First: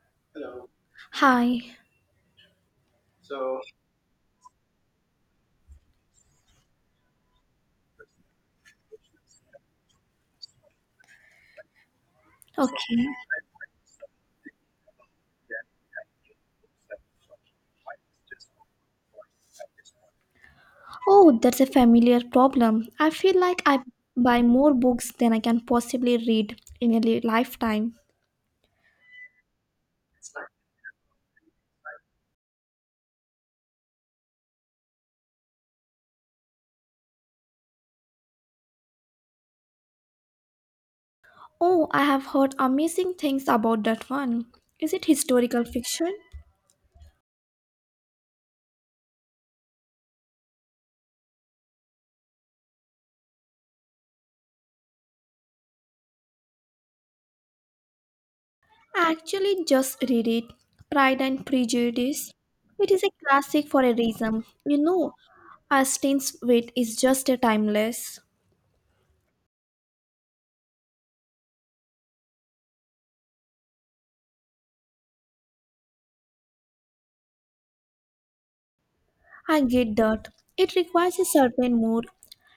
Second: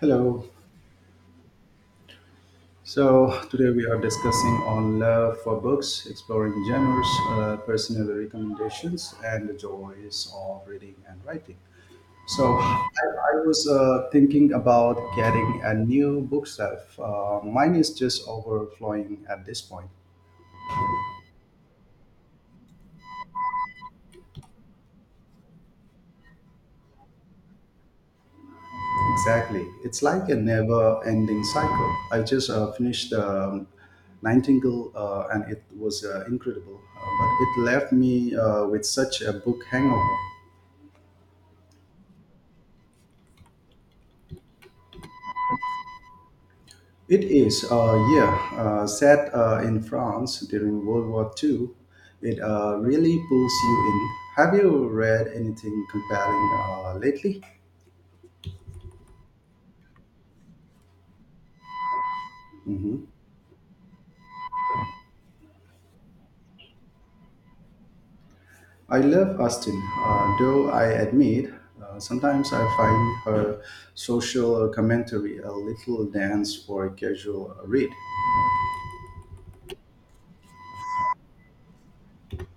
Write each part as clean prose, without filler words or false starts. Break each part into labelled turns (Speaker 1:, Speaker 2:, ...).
Speaker 1: Hello.
Speaker 2: Hi.
Speaker 1: So today we are discussing on love for books, exploring genres, personal recommendations, and the joys of reading and writing. So I,
Speaker 2: Okay.
Speaker 1: I was thinking about getting a new bookshelf. Mine is just overflowing at this point.
Speaker 2: Oh, that's a familiar problem. I feel like I buy more books than I can possibly read in a lifetime.
Speaker 1: Exactly. It's like a never-ending cycle. I just finished Nightingale, and it was incredible, but it left me with such a book hangover.
Speaker 2: Oh, I have heard amazing things about that one. Is it historical fiction?
Speaker 1: It is, yeah, set in France during World War Two. It really pulls you in. Have you read anything compelling lately?
Speaker 2: I actually just read it. Pride and Prejudice. It is
Speaker 1: Hmm.
Speaker 2: a classic for a reason. You know, Austen's wit is just a timeless.
Speaker 1: I love Austen, though I admit sometimes I find her social commentary a little dense for a casual read.
Speaker 2: I get that. It requires a certain mood.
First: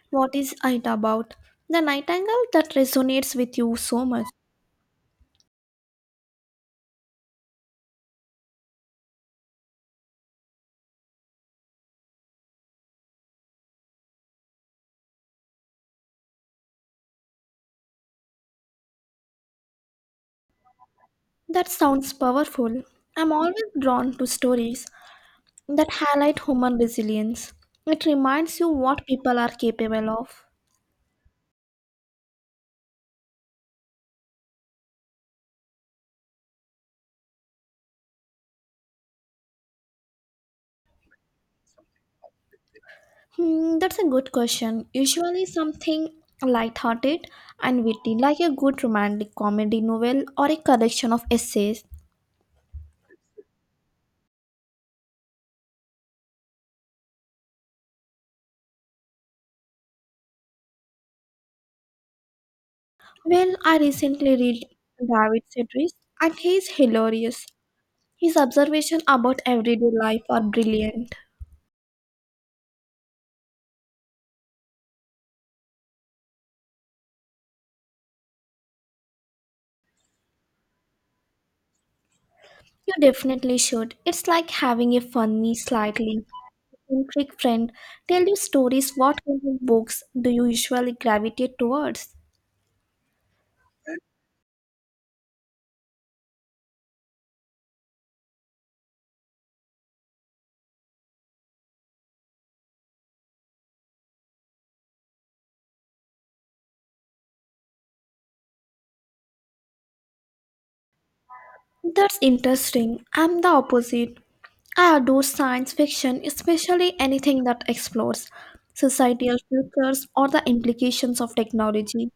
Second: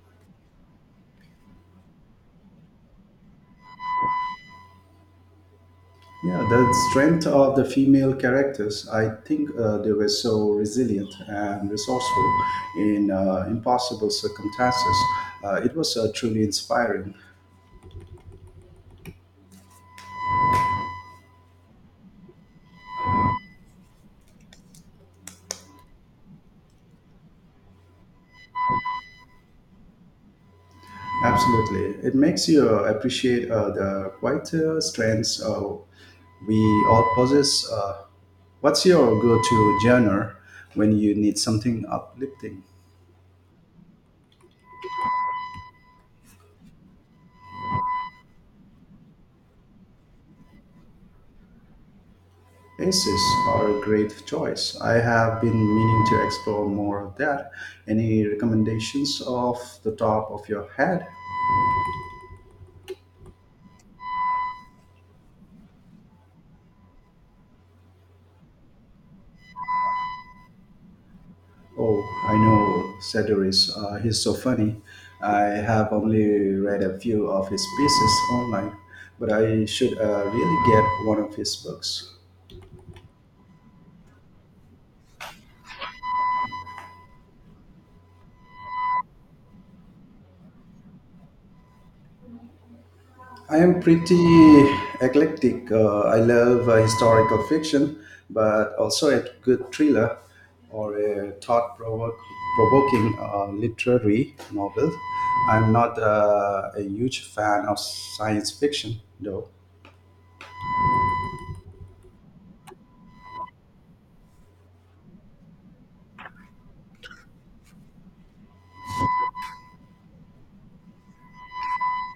Speaker 2: What is it about? The nightingale that resonates with you so much.
Speaker 1: Yeah, the strength of the female characters, I think they were so resilient and resourceful in impossible circumstances. It was truly inspiring.
Speaker 2: That sounds powerful. I'm always drawn to stories that highlight human resilience. It reminds you what people are capable of.
Speaker 1: Absolutely. It makes you appreciate the quieter strengths we all possess. What's your go to genre when you need something uplifting?
Speaker 2: Hmm, that's a good question. Usually something light-hearted and witty, like a good romantic comedy novel or a collection of essays.
Speaker 1: Aces are a great choice. I have been meaning to explore more of that. Any recommendations off the top of your head?
Speaker 2: Well, I recently read David Sedgwick, and he's hilarious. His observations about everyday life are brilliant.
Speaker 1: Oh, I know Sedaris. He's so funny. I have only read a few of his pieces online, but I should really get one of his books.
Speaker 2: You definitely should. It's like having a funny, slightly eccentric friend tell you stories. What kind of books do you usually gravitate towards?
Speaker 1: I am pretty eclectic. I love historical fiction, but also a good thriller or a thought provoking literary novel. I'm not a huge fan of science fiction, though.
Speaker 2: That's interesting. I'm the opposite. I adore science fiction, especially anything that explores societal futures or the implications of technology.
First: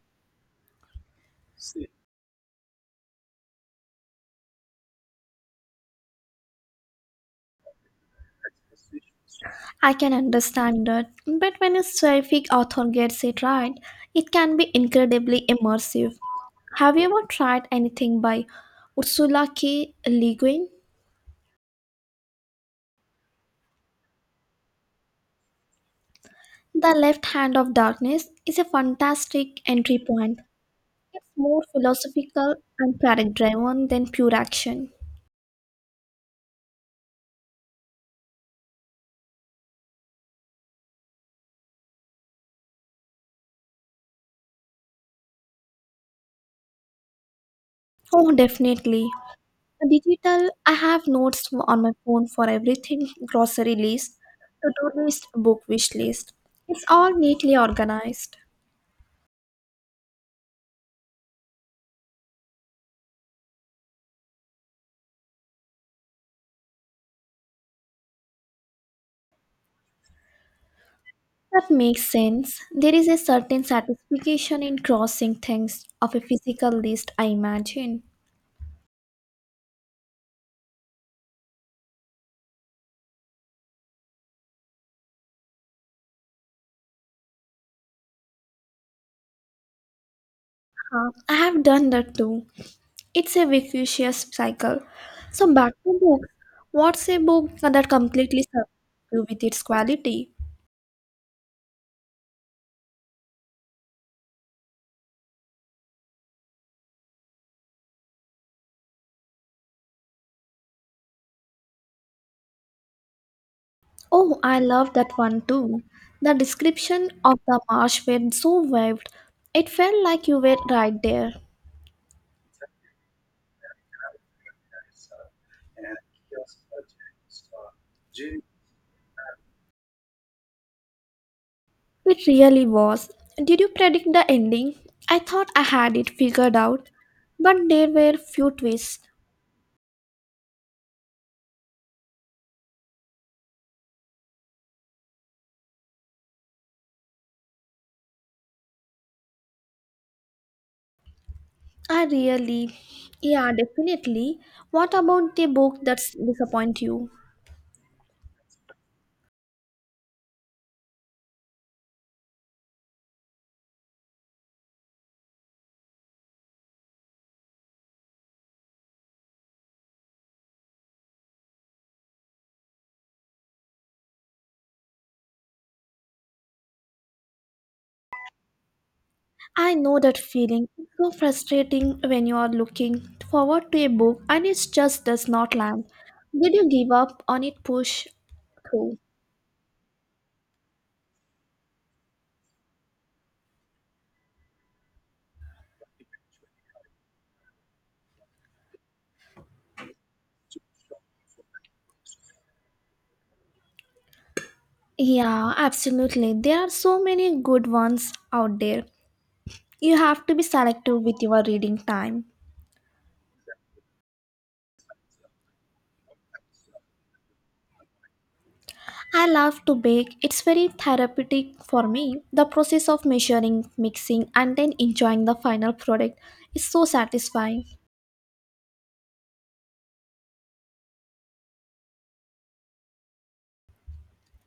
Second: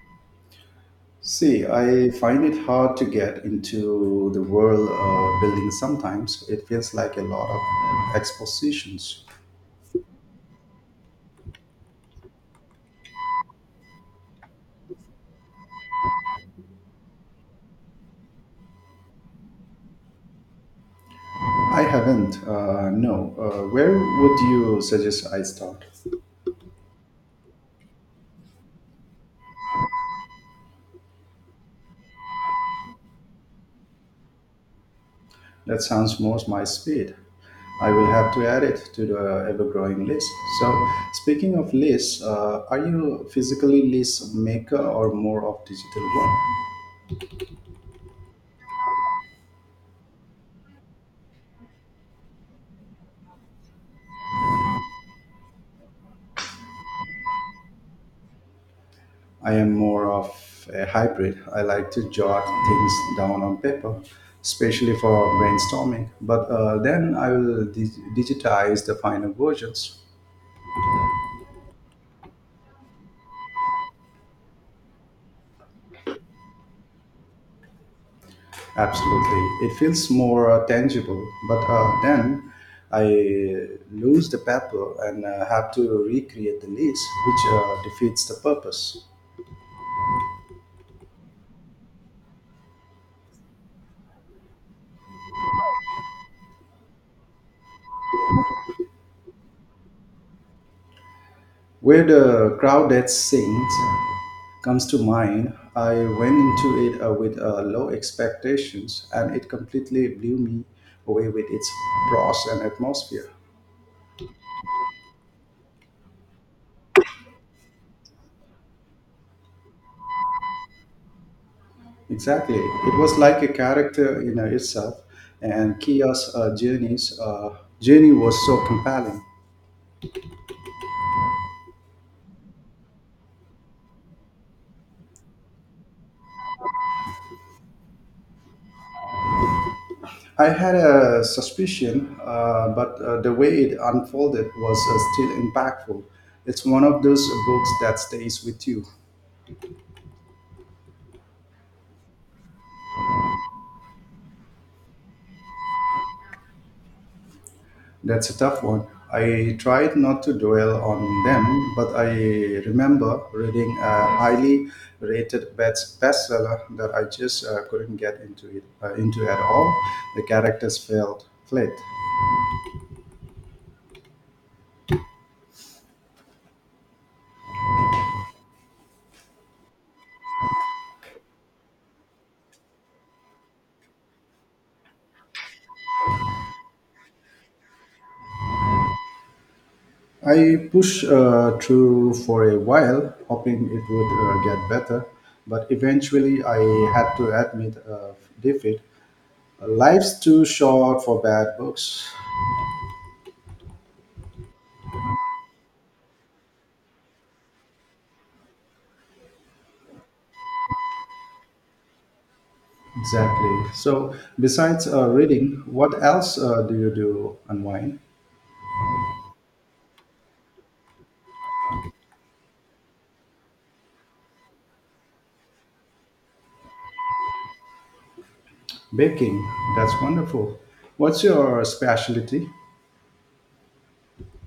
Speaker 1: See, I find it hard to get into the world building sometimes. It feels like a lot of expositions.
Speaker 2: I can understand that, but when a sci-fi author gets it right, it can be incredibly immersive. Have you ever tried anything by Ursula K. Le Guin?
Speaker 1: I haven't, no. Where would you suggest I start?
Speaker 2: The Left Hand of Darkness is a fantastic entry point. It's more philosophical and character driven than pure action.
Speaker 1: That sounds more my speed. I will have to add it to the ever-growing list. So, speaking of lists, are you physically list maker or more of digital one?
Speaker 2: Oh, definitely. Digital, I have notes on my phone for everything: grocery list, to do list, book wish list. It's all neatly organized.
Speaker 1: I am more of a hybrid. I like to jot things down on paper, especially for brainstorming. But then I will digitize the final versions.
Speaker 2: That makes sense. There is a certain satisfaction in crossing things off a physical list, I imagine.
Speaker 1: Absolutely. It feels more tangible, but then I lose the paper and have to recreate the leads, which defeats the purpose.
Speaker 2: I have done that too. It's a vicious cycle. So back to books. What's a book that completely serves you with its quality?
Speaker 1: Where the crowded sings comes to mind. I went into it with low expectations and it completely blew me away with its prose and atmosphere.
Speaker 2: Oh, I love that one too. The description of the marsh were so vivid. It felt like you were right there.
Speaker 1: Exactly. It was like a character in itself, and Kia's journey was so compelling.
Speaker 2: It really was. Did you predict the ending? I thought I had it figured out, but there were few twists.
Speaker 1: I had a suspicion, but the way it unfolded was still impactful. It's one of those books that stays with you.
Speaker 2: I really, yeah, definitely. What about the book that's disappoint you?
Speaker 1: That's a tough one. I tried not to dwell on them, but I remember reading a highly rated bestseller that I just couldn't get into it into at all. The characters felt flat.
Speaker 2: I know that feeling. It's so frustrating when you are looking forward to a book and it just does not land. Did you give up on it? Push through.
Speaker 1: I pushed through for a while, hoping it would get better, but eventually I had to admit defeat. Life's too short for bad books.
Speaker 2: Yeah, absolutely. There are so many good ones out there. You have to be selective with your reading time.
Speaker 1: Exactly. So, besides reading, what else do you do online?
Speaker 2: I love to bake. It's very therapeutic for me. The process of measuring, mixing, and then enjoying the final product is so satisfying.
Speaker 1: Baking. That's wonderful. What's your specialty?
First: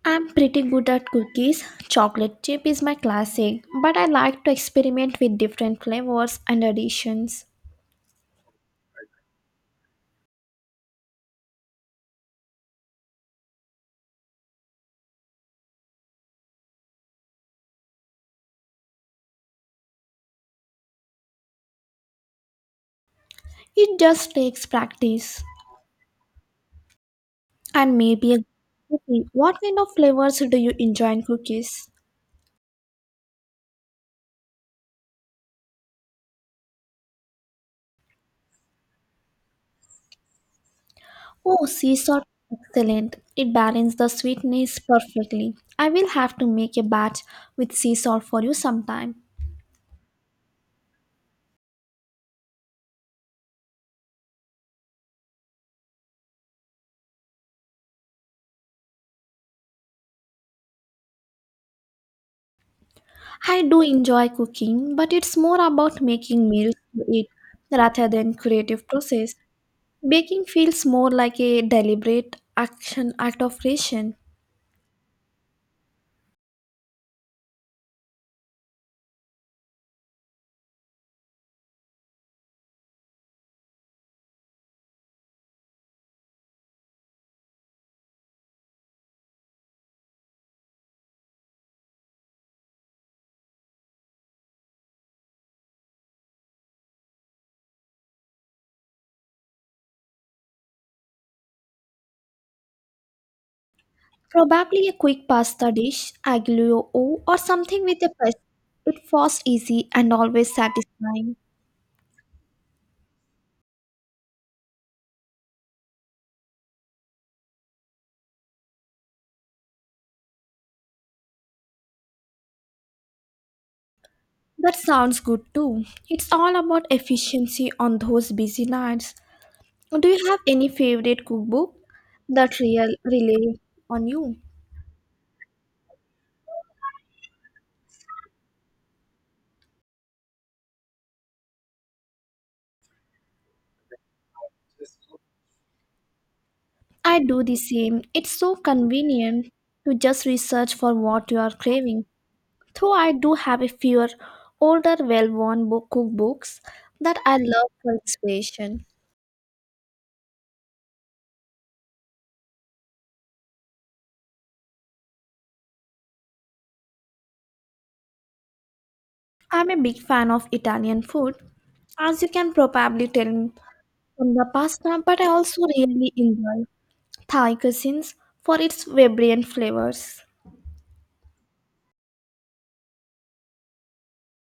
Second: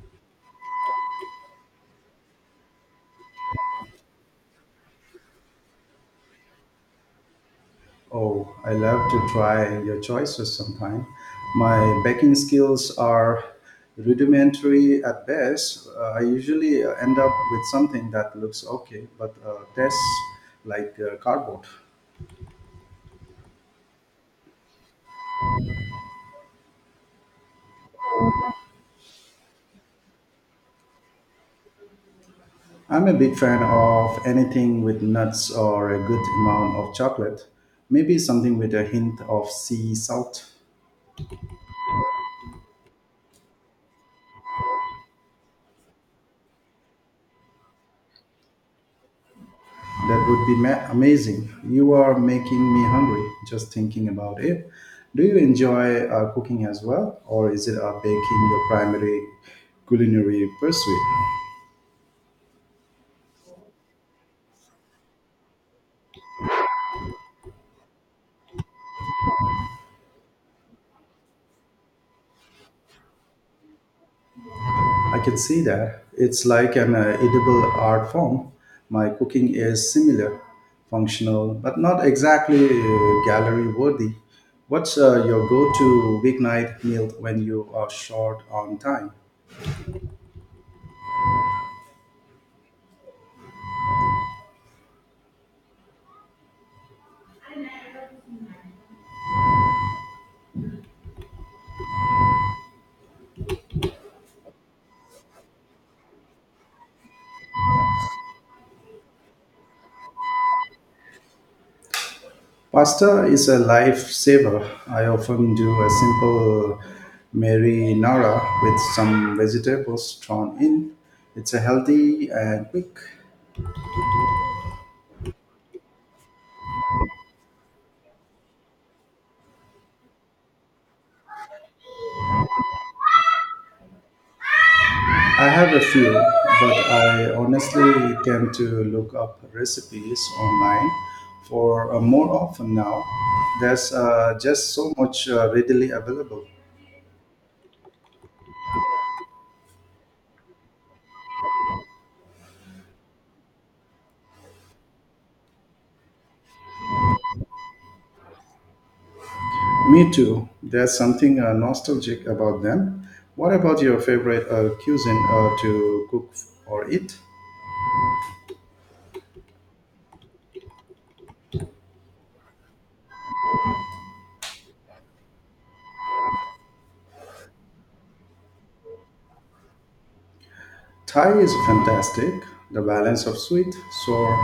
Speaker 2: I'm pretty good at cookies. Chocolate chip is my classic, but I like to experiment with different flavors and additions.
Speaker 1: Oh, I love to try your choices sometime. My baking skills are rudimentary at best. I usually end up with something that looks okay, but tastes like cardboard.
Speaker 2: It just takes practice. And maybe a cookie. What kind of flavors do you enjoy in cookies?
Speaker 1: I'm a big fan of anything with nuts or a good amount of chocolate, maybe something with a hint of sea salt.
Speaker 2: Oh, sea salt, excellent. It balances the sweetness perfectly. I will have to make a batch with sea salt for you sometime.
Speaker 1: That would be amazing. You are making me hungry just thinking about it. Do you enjoy cooking as well, or is it baking your primary culinary pursuit?
Speaker 2: I do enjoy cooking, but it's more about making meals to eat rather than creative process. Baking feels more like a deliberate action act of creation.
Speaker 1: I can see that. It's like an edible art form. My cooking is similar, functional, but not exactly gallery worthy. What's your go to weeknight meal when you are short on time?
Speaker 2: Probably a quick pasta dish, aglio or something with a press. It fast, easy, and always satisfying.
Speaker 1: Pasta is a lifesaver. I often do a simple marinara with some vegetables thrown in. It's a healthy and quick.
Speaker 2: That sounds good too. It's all about efficiency on those busy nights. Do you have any favorite cookbook that real rely on you?
Speaker 1: I have a few, but I honestly tend to look up recipes online for more often now. There's just so much readily available.
Speaker 2: I do the same. It's so convenient to just research for what you are craving. Though I do have a few older, well worn cookbooks that I love for inspiration.
Speaker 1: Me too. There's something nostalgic about them. What about your favorite cuisine to cook or eat?
Speaker 2: I'm a big fan of Italian food, as you can probably tell from the pasta, but I also really enjoy Thai cuisines for its vibrant flavors.
Speaker 1: Thai is fantastic. The balance of sweet, sour,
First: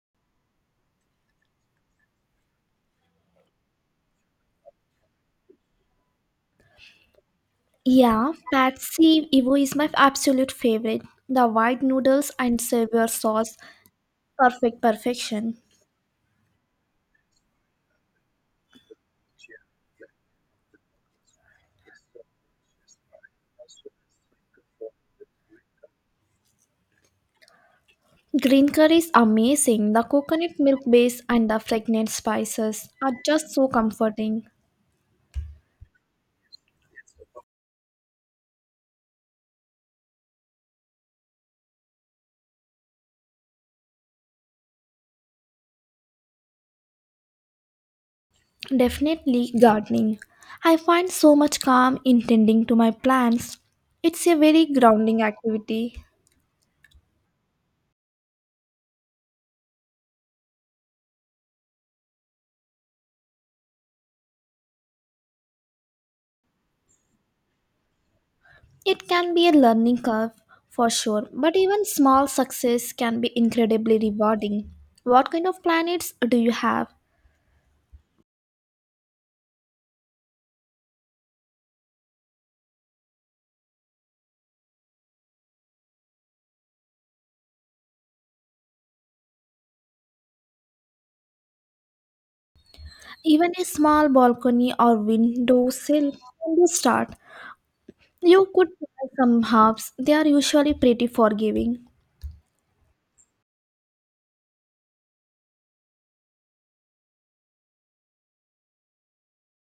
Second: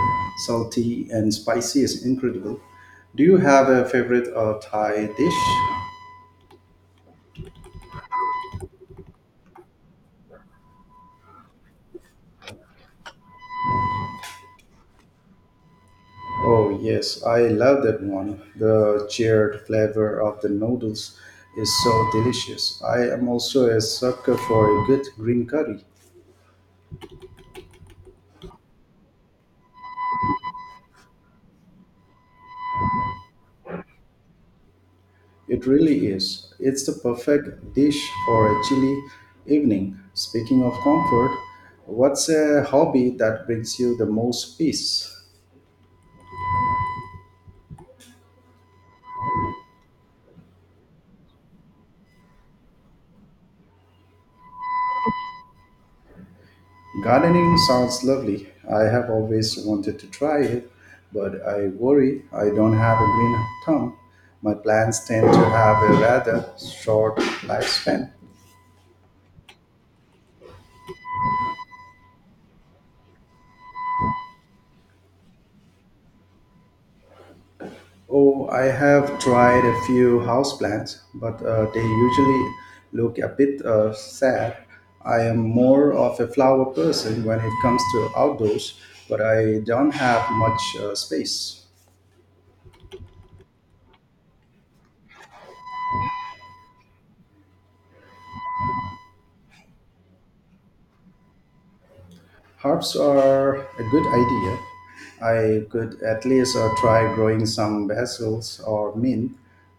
Speaker 1: salty, and spicy is incredible. Do you have a favorite Thai dish?
Speaker 2: Yeah, Patsy Evo is my absolute favorite. The white noodles and savour sauce, perfect perfection.
Speaker 1: Oh, yes, I love that one. The charred flavor of the noodles is so delicious. I am also a sucker for a good green curry.
Speaker 2: Green curry is amazing. The coconut milk base and the fragrant spices are just so comforting.
Speaker 1: It really is. It's the perfect dish for a chilly evening. Speaking of comfort, what's a hobby that brings you the most peace?
Speaker 2: Definitely gardening. I find so much calm in tending to my plants. It's a very grounding activity.
Speaker 1: Gardening sounds lovely. I have always wanted to try it, but I worry I don't have a green thumb. My plants tend to have a rather short lifespan.
Speaker 2: It can be a learning curve for sure, but even small success can be incredibly rewarding. What kind of planets do you have?
Speaker 1: Oh, I have tried a few houseplants, but they usually look a bit sad. I am more of a flower person when it comes to outdoors, but I don't have much space.
Speaker 2: Even a small balcony or windowsill can be a start. You could try some herbs, they are usually pretty forgiving.
Speaker 1: Herbs are a good idea. I could at least try growing some basil or mint.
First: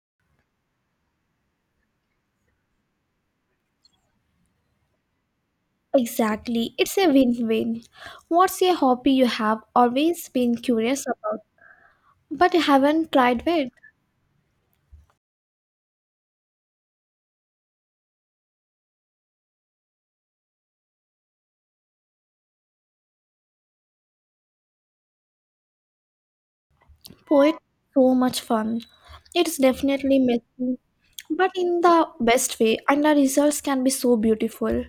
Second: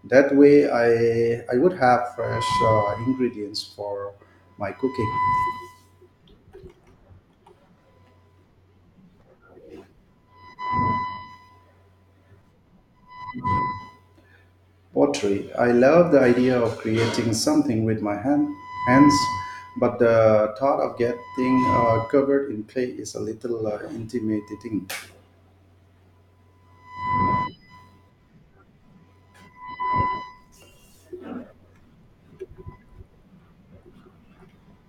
Speaker 1: That way, I would have fresh ingredients for my cooking.
Speaker 2: Exactly, it's a win win. What's a hobby you have always been curious about, but you haven't tried yet?
Speaker 1: Pottery. I love the idea of creating something with my hands, but the thought of getting covered in clay is a little intimidating.
Speaker 2: Poet, so much fun. It's definitely messy, but in the best way, and the results can be so beautiful.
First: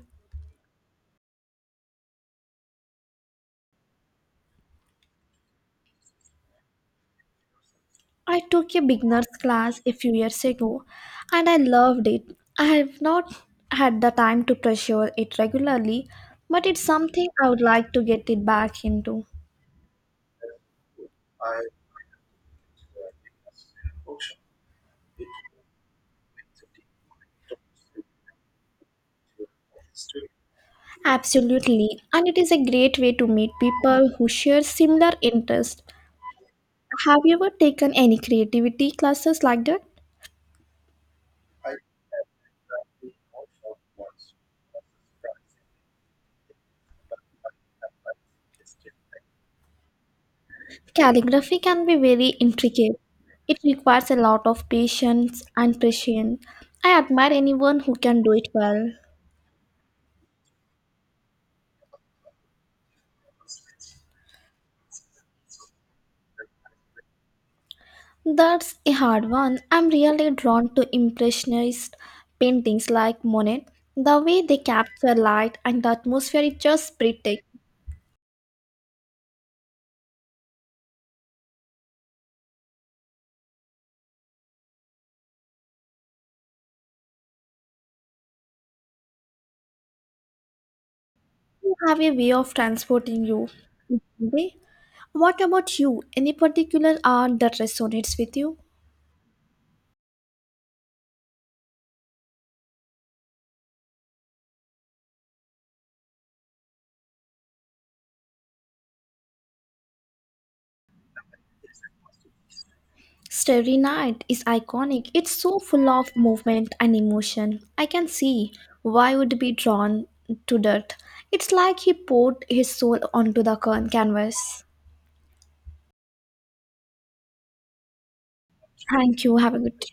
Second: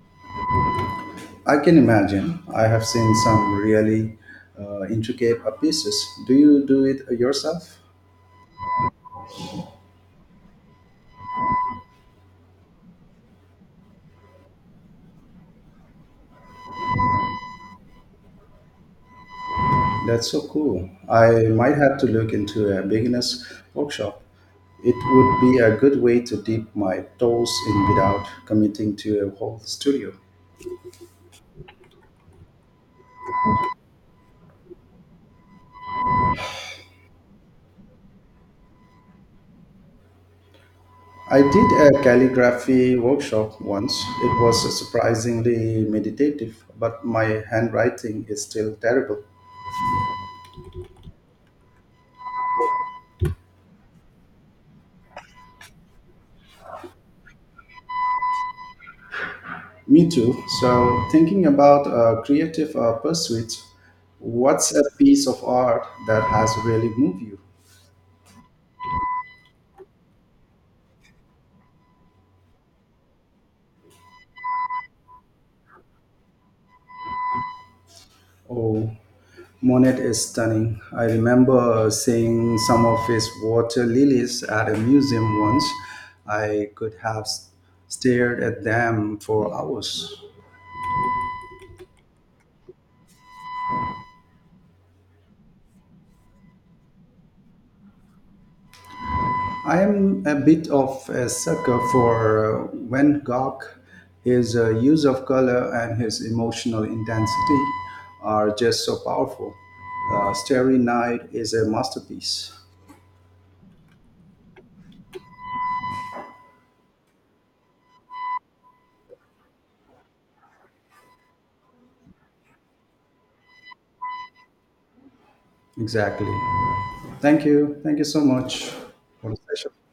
Speaker 1: I can imagine. I have seen some really intricate pieces. Do you do it yourself?
Speaker 2: I took a beginner's class a few years ago and I loved it. I have not had the time to pursue it regularly, but it's something I would like to get it back into.
Speaker 1: That's so cool. I might have to look into a beginner's workshop. It would be a good way to dip my toes in without committing to a whole studio.
Speaker 2: Absolutely, and it is a great way to meet people who share similar interests. Have you ever taken any creativity classes like that?
Speaker 1: I did a calligraphy workshop once. It was surprisingly meditative, but my handwriting is still terrible.
Speaker 2: Calligraphy can be very intricate. It requires a lot of patience and precision. I admire anyone who can do it well.
Speaker 1: Me too. So, thinking about creative pursuits, what's a piece of art that has really moved you?
Speaker 2: That's a hard one. I'm really drawn to impressionist paintings like Monet. The way they capture light and the atmosphere is just breathtaking.
Speaker 1: Oh, Monet is stunning. I remember seeing some of his water lilies at a museum once. I could have stared at them for hours.
Speaker 2: You have a way of transporting you. They- What about you? Any particular art that resonates with you?
Speaker 1: I am a bit of a sucker for Van Gogh. His use of color and his emotional intensity are just so powerful. Starry Night is a masterpiece.
Speaker 2: Starry Night is iconic. It's so full of movement and emotion. I can see why would be drawn to that. It's like he poured his soul onto the canvas.
Speaker 1: Exactly. Thank you. Thank you so much
Speaker 2: Thank
Speaker 1: for the
Speaker 2: you. Have a
Speaker 1: session.
Speaker 2: good